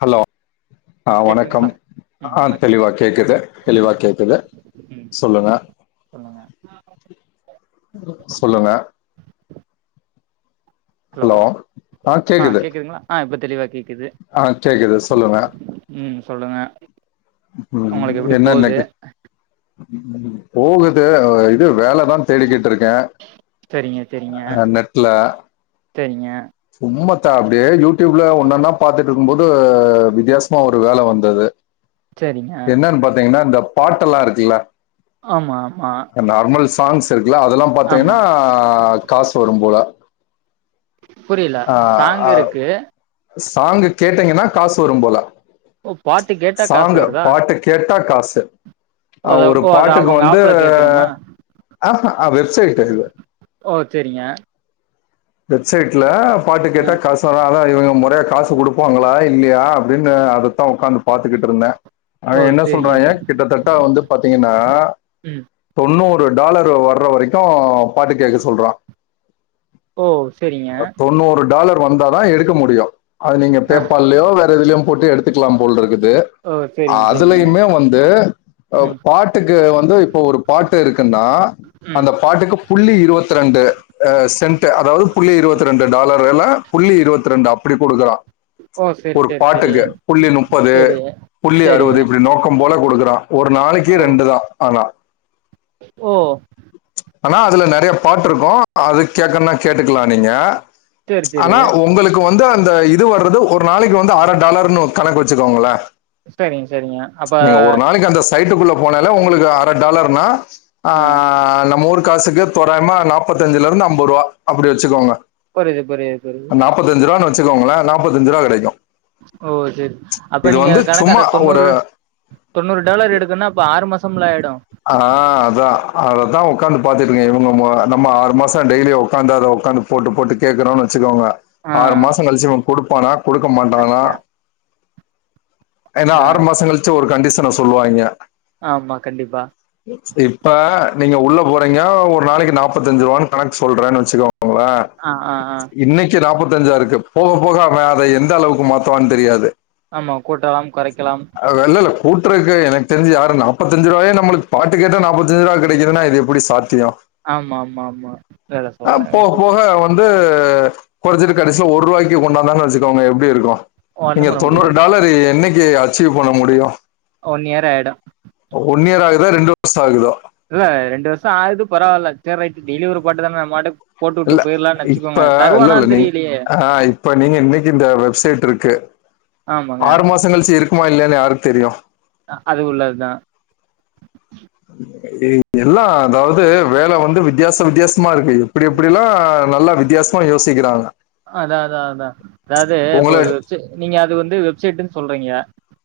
Hello ஆ கேக்குதுங்களா? ம் ஆ வணக்கம் தெளிவா கேக்குது ம் தெளிவா கேக்குது ம் சொல்லுங்க. சொல்லுங்க. ம் சொல்லுங்க, ஹலோ ஆ கேக்குது ஆ இப்ப தெளிவா கேக்குது ஆ கேக்குது சொல்லுங்க ம் சொல்லுங்க ம் உங்களுக்கு எப்டி என்ன போகுது இன்னைக்கி ம் போகுது இது வேலைதா தேடிக்கிட்டு இருக்கே சரிங்க அ நெட்ல சேரிங்க சும்மா தா அப்டியே யூடியூப்ல ஒன்னொன்னா பாத்துட்டு க்குபோது வித்தியாசமா ஒரு வேலை வந்தது சரிங்க என்னன்னு பாத்தீங்னா இந்த பாட்டெல்லா இருக்குல்ல. ஆமா ஆமா நார்மல் சாங்ஸ் இருக்குல்ல அதெல்லா பாத்தீங்கனா ஆமா காசு வரும் போல. புரியல ஆ சாங் அ இருக்கு சாங்கு கேட்டீங்கனா காசு வரும் போல. ஓ பாட்டு கேட்டா காசு சாங்க வருதா பாட்டு கேட்டா காசு. ஆ அத ஒரு ஓ அத பாட்டுக்கு அவங்க வந்து ஆப்ல கேட்கணுமா ஆஹ வெப்சைட் இது. ஓ சேரிங்க. வெப்சைட்ல பாட்டு ஆ கேட்டா காசு. தரனால இவங்க மொறையா காசு குடுப்பாங்ளா இல்லையா அப்டின்னு அதத்தா உக்காந்து பாத்துகிட்டுருந்த ஓ அவே என்ன சரிங்க சொல்றாங்க ச கிட்டத்தட்ட வந்து பாத்தீங்கனா ம் தொண்ணூறு டாலர் வர்ற வரைக்கு பாட்டு கேக்க சொல்றா ஓ செரி அத் தொண்ணூறு டாலர் வந்தாதா எடுக்க முடியு அது நீங்க ஆ பேப்பல்லியோ வேற எதுலியு போட்டு எடுத்துக்லா போல்ருக்குது ஓ சரிங்க சரிங்க அதுலயுமே வந்து அ ம் பாட் டுக்கு வந்து இப்ப ஒரு பாட்டு இருக்குன்னா ம் அந்த பாட்டுக்கு புள்ளி இருவத்தி ரெண்டு ஆ சென் ட்டு அதாவ்து புள்ளி இருவத்தி ரெண்டு டாலர் ஆனா புள்ளி இருவத்தி ரெண்டு அப்பிடி குடுக்குறா ஓ சரி ஒரு சரி சரி பாட்டுக்கு புள்ளி நுப்பது சரி புள்ளி சரி அறுவது இப்டி நோக்கம் போல குடுக்குறா ஒரு நாளைக்கு ஓ ரெண்டு தா ஆனா ஓ ஆனா அதுல நறைய பாட்டுருக்கூ அது கேக்கனா கேட்டுக்லா நீங்க சேரி சேரி ஆனா ஒங்குளுக் கு வந்து அந்த இது வர்றது ஒரு நாளைக்கு வந்து அர டாலர்னு கணக்கு வச்சுக்கோங்களே சரிங்க சரிங்க அப்ப நீங்க ஒரு நாளைக்கு அந்த சைட்டுக்குள்ள போனால உங்களுக்கு அர டாலர்னா ஆ நம்ம ஊர் காசுக்கு தோராயமா நாப்பத்தஞ்சுலருந்து அம்பது ரூவா அப்டி வச்சுக்கோங்க புரிது புரிது புரிது முப்பத்தஞ்சுரூவான் வச்சுக்கோங்ளே நாப்பத்தஞ்சு ரூவா கெடைக்கூ ஓ செரி அப்ப நீங்க கணக்கு சும்மா அந்த ஒரு தொண்ணூறு தொண்ணூறு டாலர் எடுக்குன்னா அப்ப ஆறு மாசம்ல ஆயிடு ஆ அதா அததா ஒக்காந்து பாத்துட்ருக்கே இவுங்க நம்ம ஆறு மாசோ டெய்லியு உக்காந்து அத உக்காந் போட்டு போட்டு கேக்குறோன் வச்சுக்கோங்க ஆ ஆறு மாசோ கழிச்சு இவ குடுப்பானா குடுக்க மாட்டானா அதுதா ஏனா அதா ஆறு மாசோ கழிச்சு ஒரு கண்டிஷன சொல்லுவாய்ங்க ஆமா கண்டிப்பா இப்ப நீங்க உள்ள போறீங்க ஒரு நாளைக்கு நாப்பத்தஞ்சு ரூவான் கணக்கு சொல்றேன் வச்சுக்கோங்ளே ஆ ஆ ஆ சி நாப்பத்தஞ்சா ருக்கு போக போக அவெ அத எந்த அளவுக்கு மாத்துவான் தெரியாது ஆமா கூட்டலாம் கொறைக்கலாம் அது வெல்லல்ல கூட்றக்கு எனக்கு தெரிஞ்சு யாரும் நாப்பத்தஞ்சு ரூவாயே ந உங்களுக் பாட்டு கேட்டா நாப்பத்தஞ்சு ரூபா கெடைக்குதுன்னா இது எப்டி சாத்தியோ ஆமா ஆமா ஆமா வேற சொல்றே போக எப்டி போக வந்து கொறச்சிட்டு கடைசில ஒருவாய்க்கு கொண்டாந்தான்னா வச்சுக்கோங்க எப்டி இருக்கூ ஒண்ணு நீங்க பண்ண தொண்ணூறு முடியாது டாலரு என்னைக்கி அச்சீவ் பண்ண முடியு ஒன் இயர் ஆயிடு ஒன் இயர் ஆகுதா ரெண்டு வர்ஷோ ஆகுதா இல்ல ரெண்டு வருஷோ ஆவுது பரவால்ல சேர் ரைட் டீலி ஒரு பண்டு தாங்க நம் மாட்டுக் இல்ல இப்ப இல்லல்ல நீங் தெரியலையே ஆ இப்ப நீங்க இன்னிக்கி இந்த வெப்சைட்ருக்கு ஆமாங்க ஆறு மாசோ கழிச்சு இர் குமா இல்லியானு யாருக்கு தெரியு அ அது உள்ளத்தா ஏ எல்லாம் அதாவ்து வேல வந்து வித்தியாச வித்தியாசமா இருக்கு இப்டி இப்டிலா நல்லா வித்தியாசமா யோசிக்கிறாங்க அதா அதா அதா அதாது இப்ப உங்கள ஒரு வெப்சை நீங்க அது வந்து வெப்சைட்டுன் சொல்றீங்க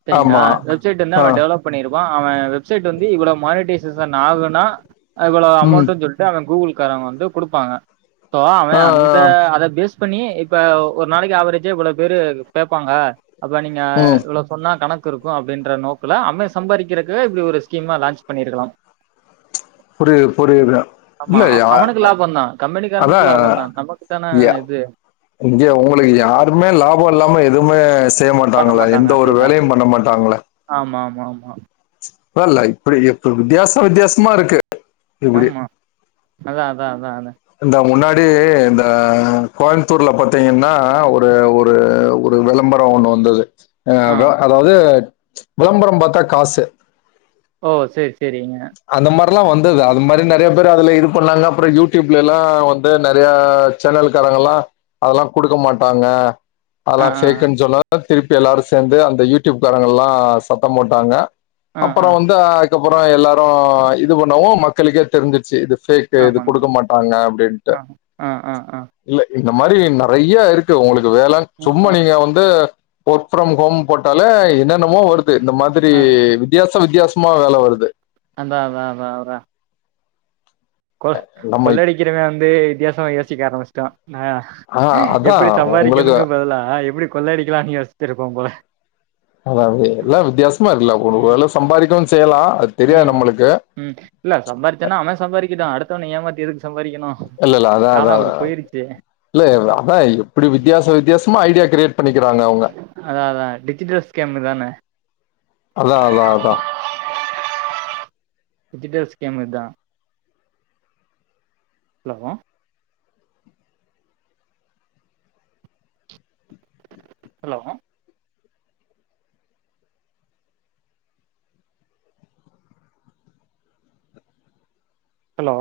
செரிங்ளா ஆமா வெப்சைட்டுந்தா ஆ அவ டெவலப் பண்ணிருப்பா அவ வெப்சைட் வந்து இவ்ளோ மானடைசேஷன் ஆகுனா இவ்ளோ ம் அமௌண்ட்டுன் சொல் டு அவ கூகுள்கார வந்து குடுப்பாங்க சோ அவெ ஆ அந்த ஆ அத பேஸ் பண்ணி இப்ப ஒரு நாளைக்கு ஆவரேஜே இவ்ளோ பேரு கேப்பாங்க அப்ப நீங்க ம் இவ்ளோ சொன்னா கணக் கிருக்கூ அப்டின்ற நோக்குல அமே சம்பாரிக்கிறக்கு இப்டி ஒரு ஸ்கீமா லான்ச் பண்ணிருக்கலாம் புரிது புரியுது ஆமா இல்ல அ யா அவனுக்கு லாபந்தா அதா கம்பெனிக்காரனுக்கு லாபந்தா நமக்கு தான யா இது. இங்க உங்குளுக்கு யாருமே லாபோ இல்லாம எதுமேஸ் செய்ய மாட்டாங்களே எந்த ஒரு வேலையும் பண்ண மாட்டாங்களே. ஆமாமாமா. இப்போ லை இப்பிடி இப்பி வித்தியாச வித்தியாசமாருக்கு. ஆம்மா அதா அதா அதா அதா. இந்த முன்னாடி இந்த கோயமுத்தூர்ல பாத்தீங்கன்னா ஒரு ஒரு ஒ ரு விளம்பரோ ஒண்ணு வந்துது. அ ஆ. வெ அதாவ்து விளம்பரம் பாத்தா காசு. ஓ சேர் சேரிங்க. அந்த மாரில்லா வந்தது அது மாரி நெறைய பேரு அதுல இது பண்ணாங்க அப்றோ யூடியூப்ல எல்லா வந்து நெறயா சென்னல்க்காரங்கல்லா அதெல்லா குடுக்க மாட்டாங்க ஆ, அதெல்லா ஆ, பேக்குன்னு சொல்லதா திருப்பி எல்லாரு சேந்து அந்த யூடியூப் காரங்கல்லா சத்தோ போட்டாங்க ஆ, அப்பறோ ஆ. வந்து அதுக்கப்பறோ எல்லாரு இது பண்ணவு மக்களுக்கே தெரிஞ்சிச்சு இது சீட்டு இது ஆமாங்க. குடுக்க மாட்டாங்க அப்டின்டு ஆ, ஆ, ஆ, ஆ. இல்ல இந்த மாரி நெறைய இருக்கு உங்களுக்கு வேல ம், சும்மா ஆ, நீங்க வந்து ஒர்க் ஃப்ரம் ஹோம் போட்டாலே என்னென்னமோ வருது இந்த மாதிரி ஆ. வித்தியாசோ வித்தியாசோ சும்மா வேல வருது அதா அதா அதா அவ்ர கொள் நம்ம கொள்ளயடிக்குறவ வந்து வித்யாசமா யோசிக்க ஆரம்பிச்சுட்டோ ஆ ஆ அதான் எப்டி உங்களுக்கு சம்பாரிக்கணுறக் பதிலா எப்புடி கொள்ளயடிக்கலானு யோசிச்சிருப்பா போல அதா அது எல்லா வித்தியாசமா இருக்கல்ல ஒ ஓரளவு சம்பாறிக்கவு செய்யலா ம் தெரியாது ம் நம்மளுக்கு ம் இல்ல சம்பாரிச்சான்னா அவ சம்பாரிக்கட்டு அடுத்தவன ஏமாத்தி எதுக்கு சம்பாரிக்கணு இல்ல இல்ல அதா அதா இல்ல அதா எப்டி வித்தியாச வித்தியாசமா ஐடியா கிரியேட் பண்ணிக்கிறாங்க அவங்க அதா அதா டிஜிட்டல் ஸ்கேமு தான. அதா அதா அதா. டிஜிட்டல் ஸ்கேமு இத்தா. ஹலோ? ஹலோ? ஹலோ?